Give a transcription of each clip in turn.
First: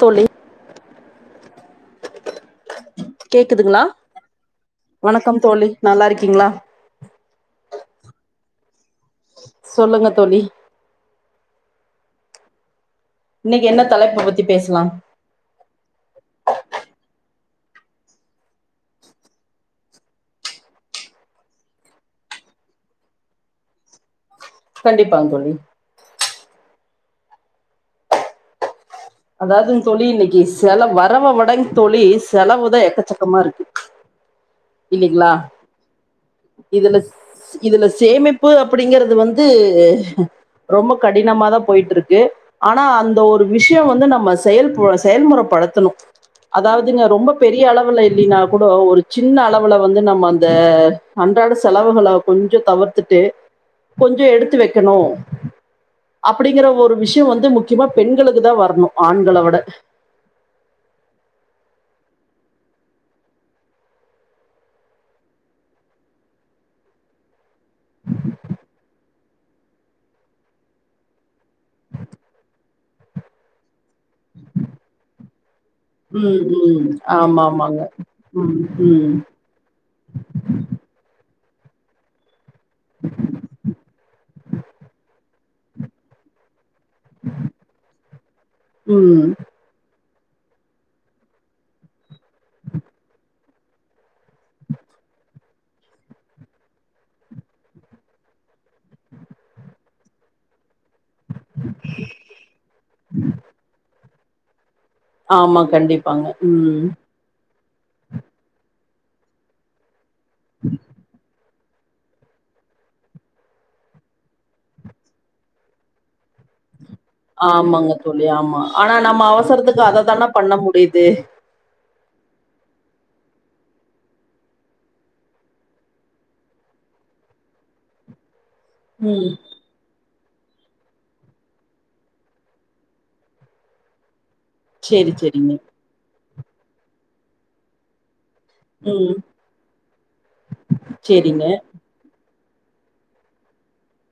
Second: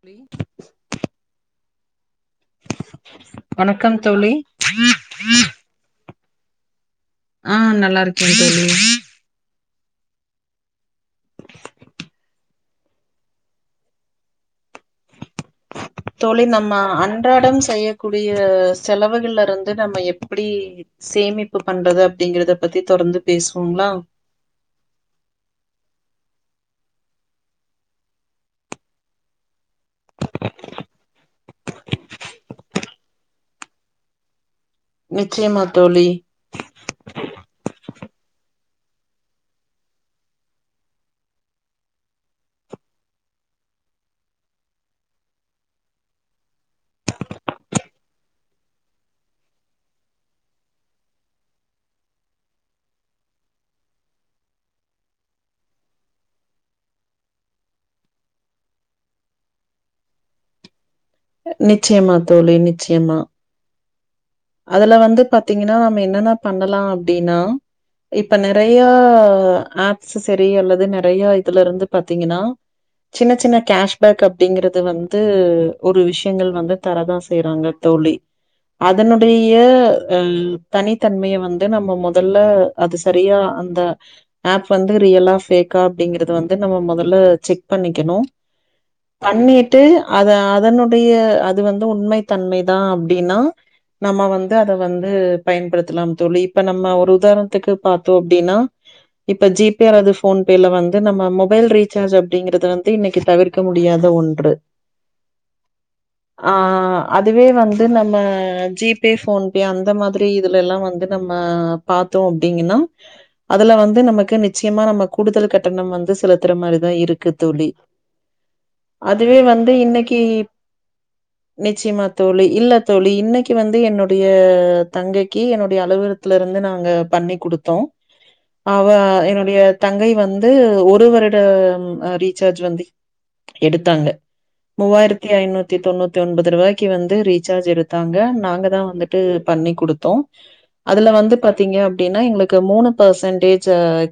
தோழி ம் வணக்கம் தோழி நல்லாருக்கீங்ளா ஆ நல்லா இருக்கேன் தோழி சொல்லுங்க தோழி இன்னைக்கு என்ன தலைப்பு பத்தி பேசலா [unintelligible] தோழி நம்ம அன்றாடம் செய்யக்கூடிய செலவுகள்லருந்து நம்ம எப்படி சேமிப்பு பண்றது அப்டிங்கிறத பத்தி தொடர்ந்து பேஸ்வோமா கண்டிப்பாங் தோழி அதாவ்து தோழி இன்னைக்கு செலவு வரவவிடவு தோழி செலவுதா எக்கச்சக்கமா இருக்கு இன்னைக்ங்ளா நிச்சயமா தோழி இதுலஸ் இதுல சேமிப்பு அப்படிங்கறது வந்து ரொம்ப கடினமாதா போயிட்டிருக்கு ஆனா அந்த ஒரு விஷயம் வந்து நம்ம செயல்ப செயல்முறப்படுத்தணும் அதாவ்துங்க ரொம்ப பெரிய அளவுல இல்லீனா கூட ஒரு சி சின்ன அளவுல வந்து நம்ம அந்த அன்றாட செலவுகள கொஞ்சோ தவிர்த்துட்டு கொஞ்சோ எடுத்து வெக்கணு அப்படிங்கிற ஒரு விஷயம் வந்து முக்கியமா பெண்களுக்கு தா வரணும் ஆண்கள விட நிச்சயமா தோழி நிச்சயமா அதுல வந்து பாத்தீங்கன்னா நம்ம என்ன என்ன பண்ணலா அப்டின்னு இப்ப நெறைய ஆப்சஸ்சரி அல்லது நெறைய இதுல இருந்து பாத்தீங்கன்னா சின்ன சின்ன கேஷ்பேக் அப்டிங்கிறது வந்து ஒரு ம் விஷயங்கள் வந்து ம் தர தா ஆமா செய்றாங்க ஆமாங்க. தோழி ம் ம் அதனுடைய ம் தனித்தன்மைய வந்து நம்ம மொதல்ல அது சரியா அந்த ஆப் வந்து ரியலா ஃபேக்கா அப்படிங்கிறது வந்து நம்ம மொதல்ல செக் பண்ணிக்கணும் ம் விட்டு அத அதனுடைய அது வந்து உண்மை தன்மை தா அப்டின்னா நம்ம வந்து அத வந்து பயன்படுத்தலாம் தோழி இப்ப நம்ம ஒரு உதாரணத்துக்கு பாத்தோ அப்டின்னா இப்ப ஜி பே அல்லது ஃபோன் பேல வந்து நம்ம மொப் பைல் ரீசார்ஜ் அப்படிங்கிறது வந்து இன்னைக்கு தவிர்க்க முடியாத ஒன்று ஆமா கண்டிப்பாங்க ஆ ம் அதுவே வந்து நம்ம ஜி பே ஃபோன் பே அந்த மாதிரி இதுலல்லா வந்து நம்ம பாத்தோ அப்டிங்கன்னா அதுல வந்து நமக்கு நிச்சயமா நம்ம கூடுதல் கட்டணம் வந்து சிலர் தரமாரிதா இருக் ஆமாங்க தோழி ஆமா ஆனா நம்ம அதுவே வந்து அவசரத்துக்கு இன்னைக்கு அததான பண்ண முடியுது நிச்சயமா தோழி இல்ல தோழி இன்னைக் க்கி வந்து என்னுடைய தங்கைக்கு என்னுடைய அலுவலத்துலருந்து நாங்க பண்ணி குடுத்தோ [inaudible] அவ ம். என்னுடைய தங்கை வந்து ஒரு வருட ரீசார்ஜ் வந்து எடுத்தாங்க சரி, மூவாயிரத்தி சரிங்க. ஐநூத்தி தொண்ணூத்தி ஒன்பது ரூபாய்க்கு வந்து ரீசார்ஜ் எடுத்தாங்க நாங்க தா ம். வந்துட்டு பண்ணி குடுத்தோ அதுல வந்து சரிங்க. பாத்தீங்க அப்டின்னா எங்களுக்கு மூணு பர்சன்டேஜ்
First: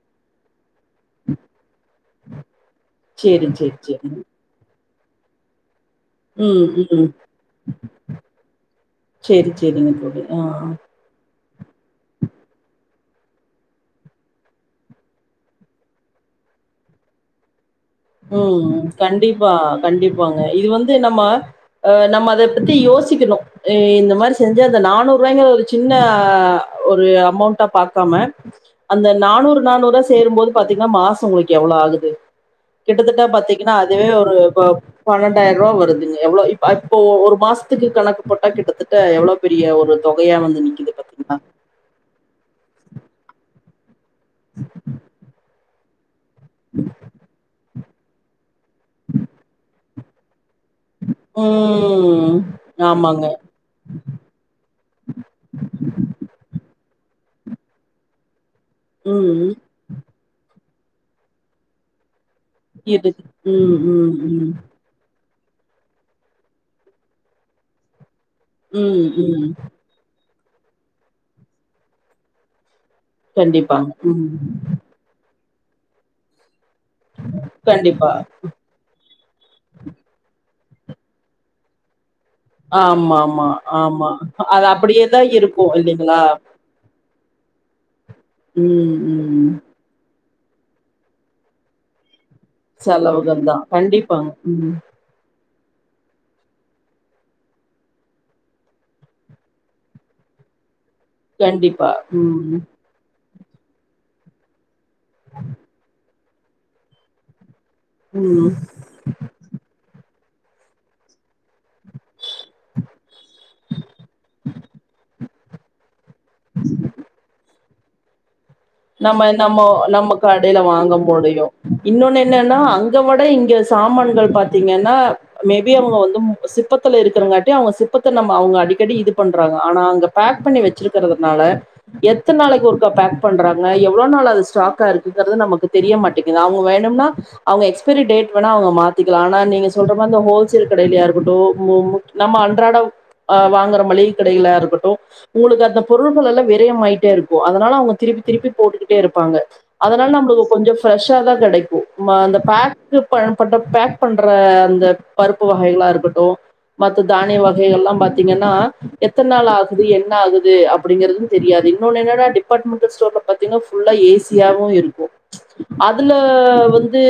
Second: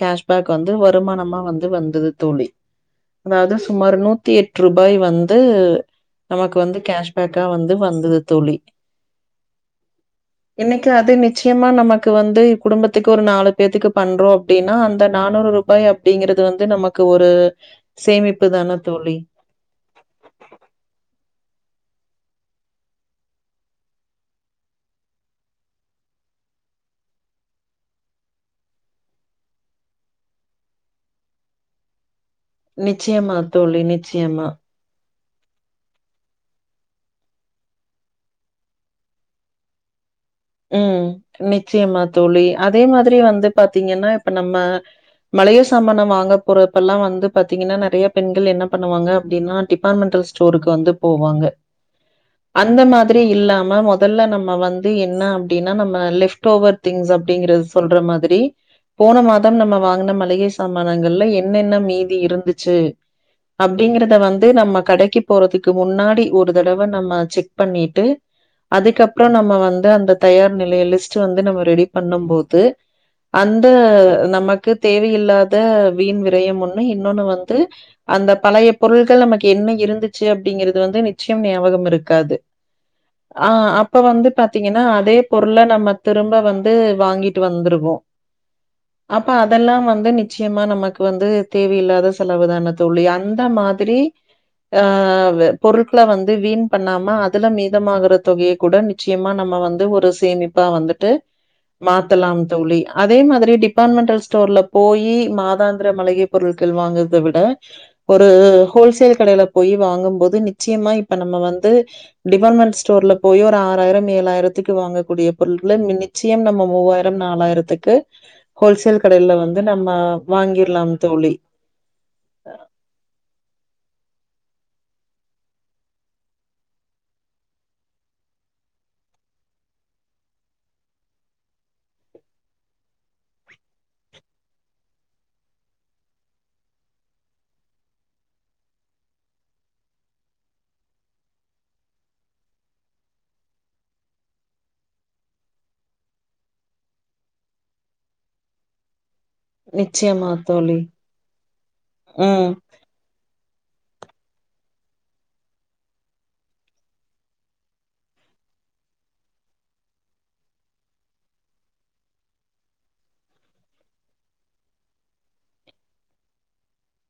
கேஸ் பேக் வந்து வருமானமா வந்து வந்துது தோழி சரி, அதாவது சரி, சுமார் சரிங்க. நூத்தி எட் டுரூபாய் வந்து நமக்கு ம், வந்து ம். கேஷ்பக்கா வந்து வந்துது தோழி சேரி சேரிங்க தோழி ஆ. இன்னைக்கு அது நிச்சயமா நமக்கு வந்து குடும்பத்துக்கு ஒரு நாலு பேத்துக்கு பண்றோ அப்டின்னா அந்த நானூறு ரூபாய அப்டிங்கறது வந்து நமக்கு ஒரு சேமிப்பு தான தோழி பா கண்டிப்பாங்க இது வந்து நம்ம ஆ நம்ம அது பத்தி யோசிக்கணு இந்த மாதிரி செஞ்ச அந்த நானூறு ரூபாய்ங்கற ஒரு சின்ன ஒரு அமௌண்ட்டா பாக்காம அந்த நானூறு நானூறா சேரும்போது பாத்தீங்கன்னா மாசோ உங்களுக்கு எவ்ளோ ஆகுது கிட்டத்தட்ட நிச்சயமா பாத்தீங்கன்னா தோழி, அதுவே ஒரு நிச்சயமா. இப்ப பன்னெண்டாயிருவா வருதுங்க எவ்ளோ இப்ப இப்போ ஒரு மாசத்துக்கு கணக்கு போட்டா கிட்டத்தட்ட எவ்ளோ பெரிய ஒரு தொகையா வந்து நிக்குது ம் பாத்தீங்களா நிச்சயமா தோழி அதே மாதிரி வந்து பாத்தீங்கன்னா இப்ப நம்ம மளிக சாமான வாங்க போறப்பெல்லா வந்து பாத்தீங்கன்னா நெறைய பெண்கள் என்ன பண்ணுவாங்க அப்டின்னா டிபார்ட்மெண்டல் ஸ் ஸ்டோருக்கு வந்து போவாங்க ம் அந்த மாதிரி ஆமாங்க இல்லாம மொதல்ல நம்ம வந்து எ ன்ன அப்டின்னா நம்ம லெஃப்ட் ஓவர் திங்ஸ் அப்டிங்கறது சொல்ற மாதிரி போன ம் மாதம் நம்ம வாங்குன மளிகை சாமானங்கல்ல என்னென்ன மீதி இருந்து சேரி இருக்கு ம் ம் அப்டிங்கறத வந்து ம் நம்ம கடைக்கி போறதுக்கு முன்னாடி ஒரு தடவ நம்ம செக் பண்ணிட்டு ம் அதுக்கப்றோ ம் நம்ம வந் து அந்த தயார் நிலைய லிஸ்ட் வந்து நம்ம ரெடி பண்ணுபோது அந்த கண்டிப்பாங்க ம் நமக்கு தேவயில்லாத வீண் விரயம் ஒண்ணு இன்னொன்னு வந்து கண்டிப்பா அந்த பழைய பொருள்கள் நமக்கு என்ன இருந்துச்சு அப்டிங்கறது வந்து நிச்சயம் ஞாபகம் இருக்காது ஆமா ஆமா ஆ அப்ப ஆமா வந்து அது பாத்தீங்கன்னா, அப்டியே தா இருக்கு இல்லைங்களா ந்து வாங்கிட்டு வந்துருவோ ம் அப்ப ம் அதெல்லா வந்து நிச் ச்சயமா நமக்கு வந்து தேவயில்லாத செலவுதான தோழி செலவுகள் அந்த தா மாதிரி கண்டிப்பாங்க ம் ஆ பொருட்கள வந்து வீண் பண்ணாம அதுல மீதமாகற தொகைய கூட நிச்சய ம்மா நம்ம வந்து ஒரு சேமிப்பா வந்துட்டு கண்டிப்பா மாத்தலா ம் தோழி அதே மாதிரி டிபார்ட்மென்ண்டல் ஸ்டோர்ல போய் மாதாந்திர மளிகை பொருள்கள் வாங்கரத விட ஒரு ம் ஹோல்சேல் கடையில போய் வாங்கும் போது நிச்சயமா இப்ப நம்ம வந்து டிபாட்மெண்ட் ஸ்டோர்ல போய் ஒரு ஆறாயிரம் ஏழாயிரத்துக்கு வாங்கக்கூடிய பொருள்கள நிச்சயம் நம்ம மூவாயிரம் நாலாயிரத்துக்கு ஹோல்சேல் நம்ம கடையில வந்து நம்ம கடையில வாங்க வாங்கிர்லாம் தோழி முடியு இன்னொன்னு என்னன்னா அங்க விட இங்க சாமான்கள் பாத்தீங்கன்னா மேபி அவங்க வந்து சிப்பத்துல இருக்கறங்காட்டி அவங்க சிப்பத்த நம்ம அவங்க அடிக்கடி இது பண்றாங்க ஆனா அங்க பேக் பண்ணி வெச்சிருக்கறதுனால எத்ன நாளைக்கு ஒருக்கா பேக் பண்றா ங்க எவ்ளோ நாள் அது ஸ்டாக்கா இருக்குங்கறது நமக்கு தெரிய மாட்டேங்குது அவங்க வேணும்னா அவங்க எக்ஸ்பைரி டேட் வேணா அவங்க மாத்திக்கலா ஆனா நீங்க சொல்ற மரி இந்த ஹோல்சேல் கடையிலயா இருக்கட்டு மு நம்ம அன்றாட அ வாங்குற மளிக கடையிலா இருக்கட்டு உங்களுக்கு அந்த பொருள்களெல்லா விரையமாயிட்டேருக்கு அதனால அவுங்க திருப் பி திருப்பி போட்டுக்கிட்டே இருப்பாங்க அதனால நிச்சயமா நம்மளுக்கு கொஞ்சோ தோழி. ஃப்ரெஷ்ஷா தா கெடைக்கு ம அந்த ம். பேக்கு பயன்பட்ட பேக் பண்ற அந்த பருப்பு வகைகளா இருக்கட்டு மத்த தானிய வகைகள்லா பாத்தீங்கன்னா எத்தன் நாள் ஆகுது என்ன ஆகுது அப் படிங்கறது தெரியாது இன்னொன்னு என்னன்னா டிபாட்மென்ண்டல் ஸ்டோர்ல பாத்தீங்னா ஃபுல்லா ஏசியாவு இருக்கு அதுல வந்து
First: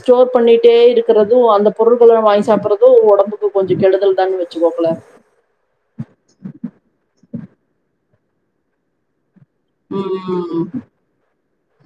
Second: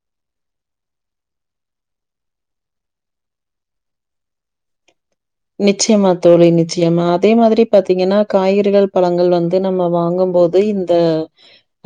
ஸ்டோர் பண்ணிட்டே இருக்குறது அந்த பொருட்கள நம் வாய்ன் சாப்பறது ஒடம்புக்கு கொஞ்சோ கெடுதல் தானு வெச்சுக்கோங்களே நிச்சயமா தோழி நிச்சயமா அதே மாதிரி பாத்தீங்கன்னா காய்கறிகள் பழங்கள் வந்து நம்ம வாங்கும் போது உம் இந்த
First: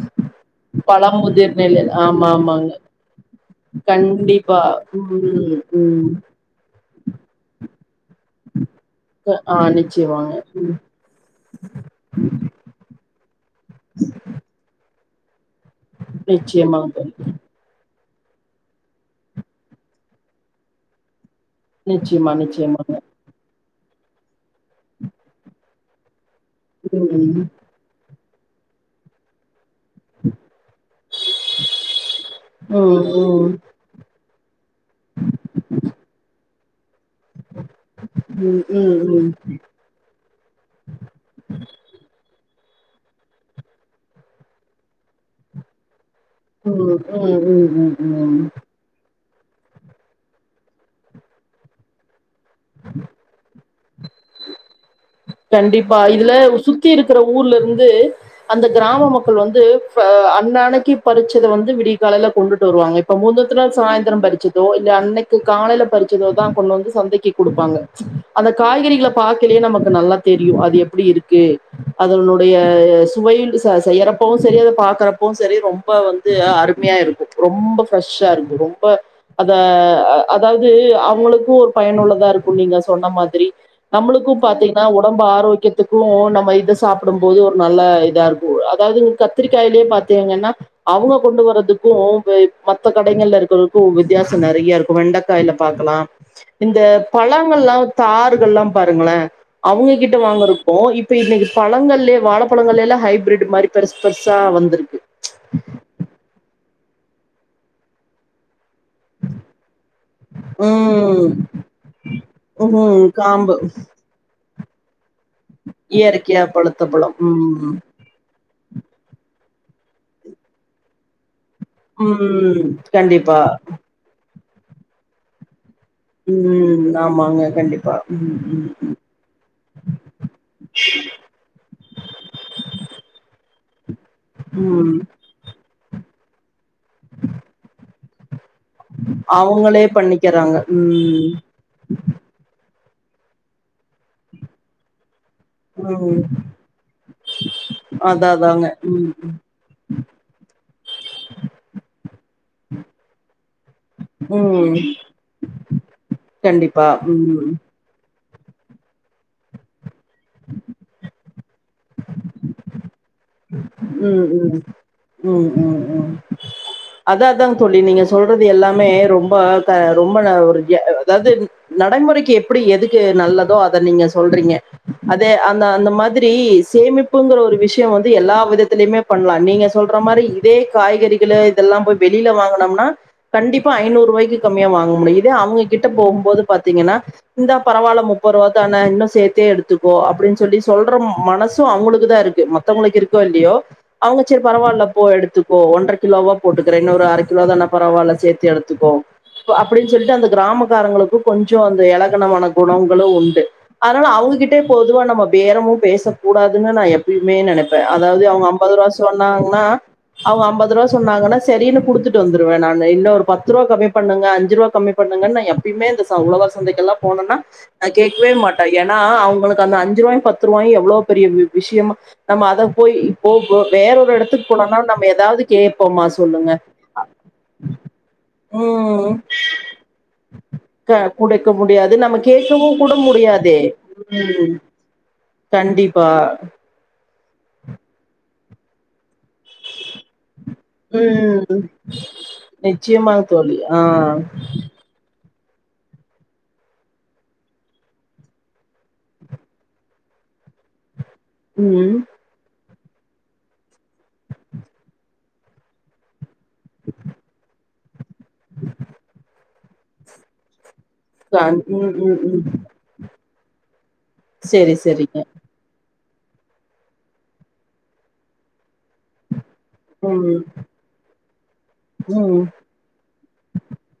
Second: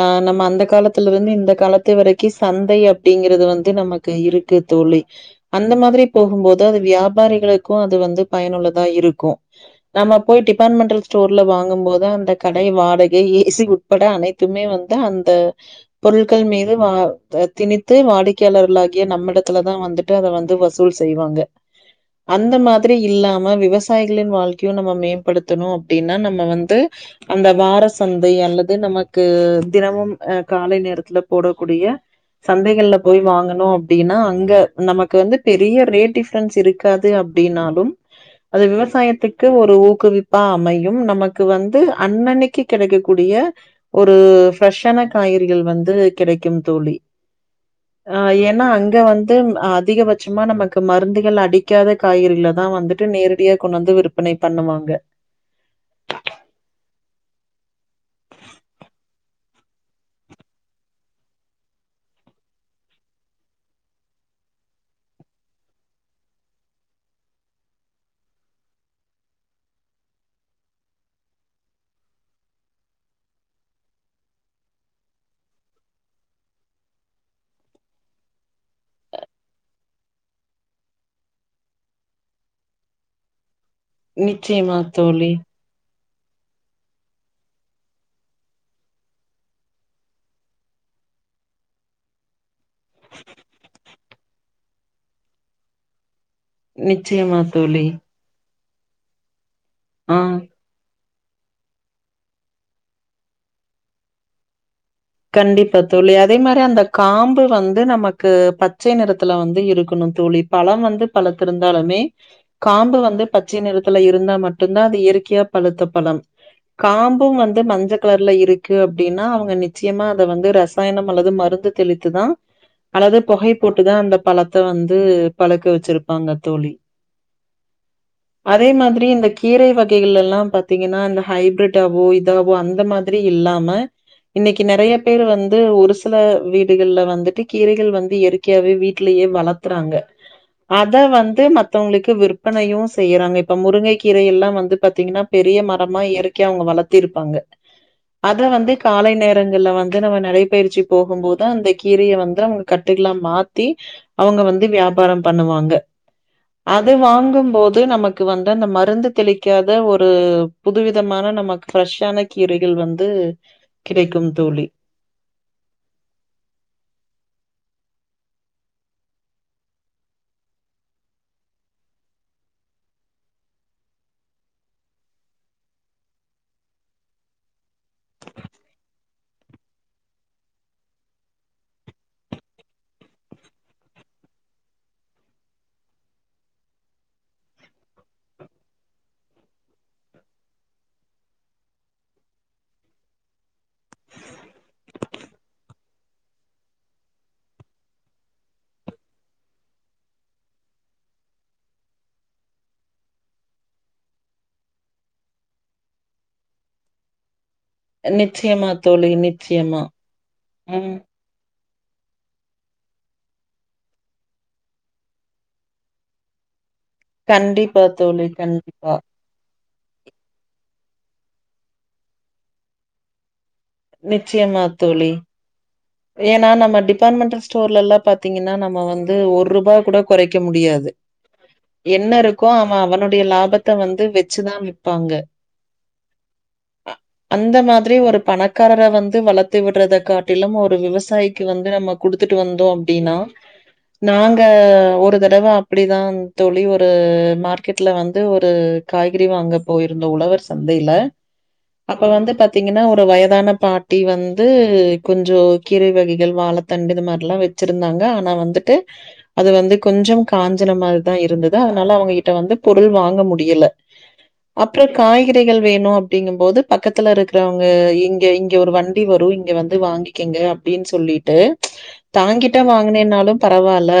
ஆ நம்ம அந்த காலத்லிருந்து இந்த பழமுதிர் நிலை காலத்து ஆமா வரைக்கு ஆமாங்க சந்தை அப்டிங்கிறது வந்து நமக்கு இருக்கு கண்டிப்பா தோழி உம் அந்த மாதிரி உம் போகும்போது அது வியாபாரிகளுக்கு அது வந்து பயனுள்ளதா இருக்கு ஆஹ் நம்ம நிச்சயமாங்க போய் உம் டிபாட்மெண்டல் ஸ்டோர்ல வாங்கும்போது அந்த கடை வாடகை ஏசி உட்பட அனைத்துமே வந்து அந்த பொருட்கள் மீது வா நிச்சயமாங்க தோழி அ திணித்து வாடிக்கையாளர்களாகிய நம்மிடத்துலதா வந்துட்டு அத வந்து வசூல் செய்வாங்க நிச்சயமா அந்த மாதி நிச்சயமாங்க இல்லாம விவசாயிகளின் வாழ்க்கியு நம்ம மேம்படுத்தணு அப்டின்னா நம்ம வந்து உம் அந்த வார சந்தை அல்லது நமக்கு தினமும் அ காலை நேரத் துல போடக்கூடிய உம் சந்தைகள்ல போய் உம் வாங்கணு அ ப்டின்னா அங்க நமக்கு வந்து பெரிய ரேட் டிஃப்ரன்ஸ் இருக்காது அப்டின்னா அது உம் உம் உம் உம் விவசாயத்துக்கு ஒரு ஊக்குவிப் பா அமையும் நமக்கு வந்து அன்னன்னைக்கி கெடைக்க கூடிய ஒரு ஃப்ரெஷ்ஷான காய்கறிகள் வந்து கிடைக்கும் தோழி உம் உம் ஆ உம் உம் ஏன்னா அங்க வந் து அதிகபட்சமா நமக்கு மருந்துகள் அடிக்காத காய்கறிக்ளதா வந்துட்டு நேரடியா கொண்ட் வந்து விறுப் பனை பண்ணுவாங்க கண்டிப்பா இதுல சுத்தி இருக்கிற ஊர்ல இருந்து அந்த கிராம மக்கள் வந்து ஃப அன்னான்னைக்கு பறிச்சத வந்து விடிய காலையில கொண்டுட்டு வருவாங்க இப்ப மூந்தத்த் நாள் சாயந்திரம் பறிச்சதோ இல்ல அன்னைக்கு காலையில பறிச்சதோதா கொண்டு வந்து சந்தைக்கு குடுப்பாங்க அந்த காய்கறிகள பாக்கலயே நமக்கு நல்லா தெரியு அது எப்படி இருக்கு அதனுடைய சுவையில் ச செய்றப்பவு செரி அத பாக்றப்பவு செரி ரொம்ப வந் து அருமையா இருக்கு ரொம்ப ஃப்ரெஷ்ஷா இருக்கு ரொம்ப அத அதாவது அவுங்களுக்கு ஒரு பயனுள்ளதா இருக்கு நீங்க சொன்ன மாதரி நம்ளுக்கு நிச்சயமா பாத்தீங்ன்னா ஒ தோழி, ஆரோக்யத்துக்கு நம்ம இத சாப்பிடும் போது ஒரு நல்ல இதா இருக்கு அதாவது கத்திரிக்காயிலே பாத்தீங்கன்னா அவுங்க கொண்டு வறதுக்கு இப் மத்த கடைகள்ல இருகிறருக்கு வித்தயாசோ நெறைய இருக்கு வெண்டைகாய்ல பாக்கலா இந்த நிச்சயமா பழங்கள்லா தோழி. தறுகள்லா பாருங்களே ஆ அவுங்ககிட்ட வாங்குற ப்போ இப்ப இன்னைக்கு பழங்கள்லே வாழைப்பழங்கள்லே ஹைப்ரிட்டு மாரி பெருஸ் பெருசா வந்திருக்கு கண்டிப்பா தோழி அதே மாரி அந்த காம்பு வந்து நமக்கு ப ச்சை நிறத்துல வந்து இருக்கணு தோழி பழம் வந்து ம் பழுத்திருந்தாலுமே காம்பு ம் வந்து காம்பு பச்சை நிறத்துல இருந்தா மட்டுந்தா அது இயற்கியா பழுத்த பழம் இயற்கையா பழுத்த பழம் காம்பூ வந்து ம் மஞ்ச கலர்ல இருக்கு அப்டின்னா அவுங்க நிச்சயமா அத வந்து ரசாயனம் அல்லது மருந்து தெளித்துதா ம் அல்லது கண்டிப்பா புகை போட்டுதா அந்த பழத்த வந்து பழுக்க வெச்சிருப் பாங்க தோழி ம் ஆமாங்க கண்டிப்பா ம் அதே மாதிரி இந்த கீரை வகைகள் எல்லா பாத்தீங்கன்னா இந்த ஹைப்ரிட்டாவோ இதாவோ அந்த மாரி இல்லாம இன்னைக்கு ம் நெறைய ம் பேர் வந்து ஒரு சில வீடுகள்ல வந்துட்டு கீரைகள் வந்து இயற்கையாவே வீட் லயே அவங்களே வளத்துறாங்க பண்ணிக்கிறாங்க அத ம் வந்து மத் தவங்களுக்கு விற்பனையு செய்யறாங்க இப்ப முருங்கை கீரை எல்லா வந்து பாத்திங்கன்னா பெரிய மரமா ம் இயற்கையா அவங்க வளத்திருப்பாங்க அதா அத அதாங்க வந்து காலை ம் ங்கள்ல வந்து நம்ம நடைபயிற்சி போகும் போது அந்த கீரையை வந்து நமக்கு கட்டுகளா மாத்தி அவங்க வந்து ம் வியாபாரம் பண்ணுவாங்க கண்டிப்பா, ம் போது நமக்கு வந்து அந்த மருந்து தெளிக்காத ஒரு புதுவிதமான நமக்கு ஃப்ரெஷ்ஷான கீரைகள் வந்து ம், கிடைக்கும் ம், தோழி. ம், ம், ம் அதா அதா தோழி நீங்க சொல்றது எல்லாமே ரொம்ப க ரொம்ப ஒரு எ அதாவது நடைமுறைக்கு எப்டி எதுக்கு நல்லதோ அத நீங்க சொல்றீங்க அதே அந்த அந்த மாதிரி சேமிப்புங்கிற ஒரு விஷய வந்து எல்லா வித த்திலியுமே பண்லா நீங்க சொல்ற மாரி இதே காய்கறிகள இதெல்லா போய் வெளியில வாங்கணம்னா கண்டிப்பா ஐநூறுபாய்க்கு கமிய வாங்க முடியு இதே அவங்க கிட்ட போகும்போது பாத்தீங்கனா இந்தா பரவாயில்ல முப்பது ரூவா தானா இன்னு சேத்தே எடுத்துக்கோ அப்டின்னு சொல்லி சொல்ற மனசு அவங்களுக்குதா இருக்கு ம த்தவங்களுக்கு இருக்கோ இல்லையோ அவங்க செரி பரவாயில்ல போ எடுத்துக்கோ ஒன்றரை கிலோவா போட்டுக்கிறே இன்னொரு அரை கிலோதானா பரவாயில்ல சேத்து எடுத்துக்கோ அப்டின்னு சொல்லிட்டு அந்த கிராமக்காரங்களுக்கு கொஞ்சோ அந்த எளகன மன குணங்களு உண்டு அதனால அவங்ககிட்டே பொதுவா நம்ம பேரமு பேசக்க கூடாதுன்னு நா எப்பயுமே நெனைப்பே அதாவது அவங்க அம்மா நிச்சயமா அப்பா தோழி, சொன்னாங்கனா நிச்சயமா. அவங்க அம்பது ரூவா ம். சொன்னா வாங்கனா சரின்னு குடுத்துட்டு வந்துடுவே நானு இன்னு ஒரு பத்து ரூவா கம்மி பண்ணுங்க அஞ்சு ரூவா கம்மி பண்ணுங்கனு நா எப் பயிமே இந்த ச உழவர் சந்தைக்கு எல்லா போனனா கண்டிப்பா நா தோழி, கேட்கவே மாட்டே கண்டிப்பா. ஏன்னா அவங்களுக் கு அந்த அஞ்சு ரூபாய் பத்து ரூபாய் எவ்வளோ பெரிய வி விஷயமா நம்ம அத போயி போ போ வேற ஒரு எடத்துக்கு நிச்சயமா போனோனா நம்ம தோழி. ஏதாவது கேப்போமா சொல்லுங்க, ஏன்னா நம்ம டிபார்ட்மெண்டல் ஸ்டோர்லலாம் பார்த்தீங்கன்னா, நம்ம ம் வந்து ரூ. கூட குறைக்க முடியாது. க குடைக்க முடியாது என்ன நம்ம இருக்கோ கேட்கவு அவன் கூட அவனுடைய முடியாதே லாபத்த வந்து வச்சு தான் கண்டிப்பா அ அந்த மாதிரி ஒரு பணக்காரர வந்து வளத்து விட்றதுக்கு காட்டிலும் ஒரு விவசாயிக்கு ம் வந்து நம்ம குடுத்துட்டு வந்தோ அப்டின்னா நிச்சயமாக தோழி ஆ நாங்க ஒ ரு தடவ அப்படிதா தோழி ஒரு மார்க்கெட்ல வந்து ஒரு காய்கறி வாங்க போயிருந்தோ உழவர் சந்தையில ம் அப்ப வந்து பாத்தீங்கனா ஒரு வயதான பாட்டி வந்து கொஞ்சோ கீரை வகைகள் வாழைத்தண்டு இது மாதிரிலா வச் சிருந்தாங்க ஆனா வந்துட்டு அது வந்து கொஞ்சோ காஞ்சன மாரி தா இருந்தது கண் அதனால ம் ம் அவங்ககிட்ட ம் வந்து பொருள் வாங்க முடியல செரி அப்பறோ செரிங்க காய்கறி கள் வேணு அப்படிங்கும்போது பக்கத்துல இருக்கிறவங்க இங்க இங்க ஒரு வண்டி வரு இங்க வந் து ம் வாங்கிக்கங்க அப்டின்னு சொல்லிட்டு ம் தாங்கிட்டே வாங்கலேன்னாலு பரவால்ல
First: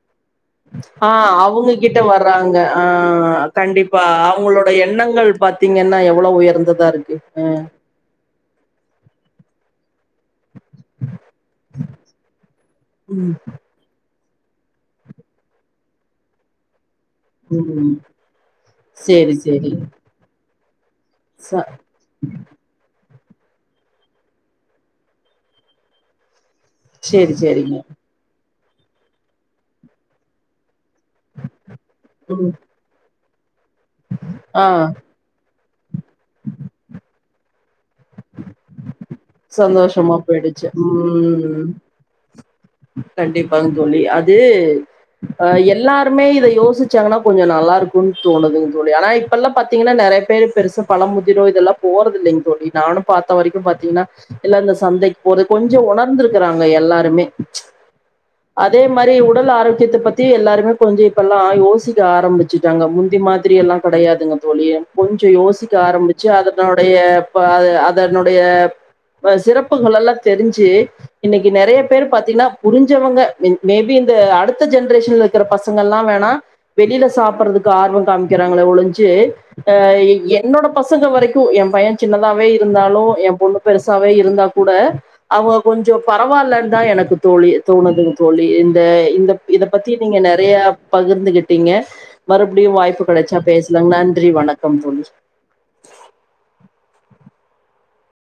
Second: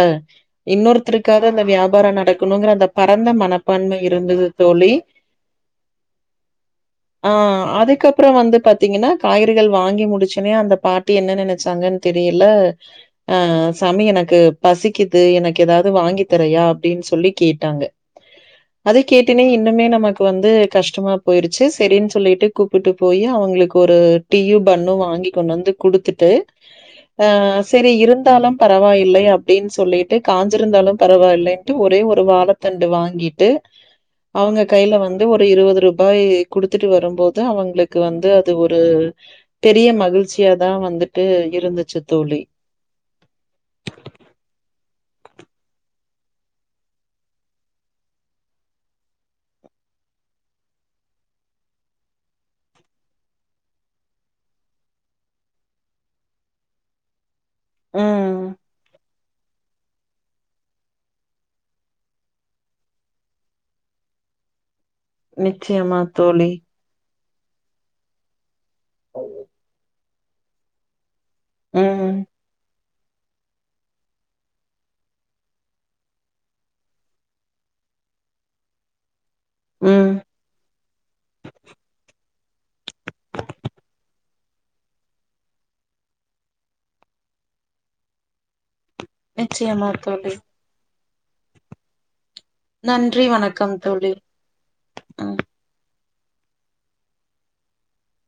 ஆ இன்னொருத்தருக்காவது அந்த அவங்க கிட்ட வியாபாரம் வர்றாங்க நடக்கணுங்கிற ஆ அந்த பரந்த மனப்பான்மை கண்டிப்பா இருந்தது அவங்களோட தோழி. எண்ணங்கள் பாத் தீங்கன்னா எவ்ளோ உயர்ந்ததா இருக்கு, ம் அப்பறோ வந்து பாத்தீங்கன்னா காய்கறிகள் வாங்கி முடிச்சோனே அந்த பாட்டி என்ன நெனச்சாங்கன்னு தெரியல ம் ஆ சாமி எனக்கு பசிக்குது எனக்கு ஏதாவது வாங்கி தரியா அப்டின்னு சொல்லி கேட்டாங்க ம் அது சேரி கேட்டோனே சேரி இன்னுமே நமக் வந்து கஷ்டமா ச போயிருச்சி செரின்னு சொல்லிட்டு கூப்பிட்டு போயி அவுங்களுக்கு ஒரு டீயு பன்னு வாங்கி கொண்டு வந்து குடுத்துட்டு ஆ சேரி சேரிங்க சைரி இருந்தாலும் பரவாயில்லை அப்டின்னு சொல்லிட்டு காஞ்சிருந்தாலும் பரவாயில்லைட்டு ஒரே ஒரு ம் வழத்தன் வாங்கிட்டு அவுங்க ஆ கையில வந்து ஒரு இருவது ரூபா பாய் குடுத்துட்டு வரும்போது அவுங்களுக்கு வந்து அது ஒரு பெரிய சந்தோஷமா மகிழ்ச்சியா போயிடுச்சி தான் வந்துட்டு ம் இருந்துச்சு தோழி. கண்டிப்பாங் தோழி அது ஆ எல்லாருமே இத யோசிச்சாங்கன்னா கொஞ்சோ நல்லா இருக்கும்னு தோணுதுங்க தோழி ஆனா இத் இப்பெல்லாம் பார்த்தீங்கன்னா நறைய பேர் பெரூச பழம் முதிரோ இதெல்லா போறது இல்லைங்க தோழி நானு பாத்த வரைக்கு பாத்தீங்கன்னா இல்ல இந்த சந்தைக்கு போது கொஞ்சோ ஒணர்ந்திருக்குறாங்க எல்லாருமே ம். அதே மாரி உடல் ஆரோக் முக்கியத்த பத்தி எல்லாருமே கொஞ்சோ இப்பெல்லா யோசிக்க ஆரம்பிச்சுட்டாங்க முந்தி மாரி எல்லா கெடையாதுங்க தோழி கொஞ்சோ யோசிக்க நிச்சயமா ஆரம்பிச்சி தோழி. அதனால் பழய பா அதனுடைய அ சிறப்புங்கள் எல்லா தெரிஞ்சி இன்னைக்கி நறைய பேரு ம். பாத்தீங்கன்னா புரிஞ் மிச்சோஇவுங்க மேபி இந்த அடுத்த ஜென்ரேஷன்ல இருக்கற பசங்கள்லா வேணா வெளியில சாப்புட்றதுக்கு ஆர்வோ காமிக்கிறாங்களே ஒழிஞ்சி ஆ ம். என்னோட பசங்க வரைக்கு எயா பைய சின்னதாவே இருந்தாலு எயா பொண்ணு பெருசாவே இருந்தா கூட அவங்க கொஞ்சோ பரவால்லன்னுதா எனக்கு தோழி தோணுதுங்க தோழி இந்த இந்த இத நிச்சயமா பத்தி நீங்க தோழி. நெறைய பகிர்ந்துகிட்டீங்க மறுபடியு வாய்ப்பு நன்றி, கெடைச்சா வணக்கம் பேசலங்க தோழி. நன்றி வணக்கம் தோழி அ.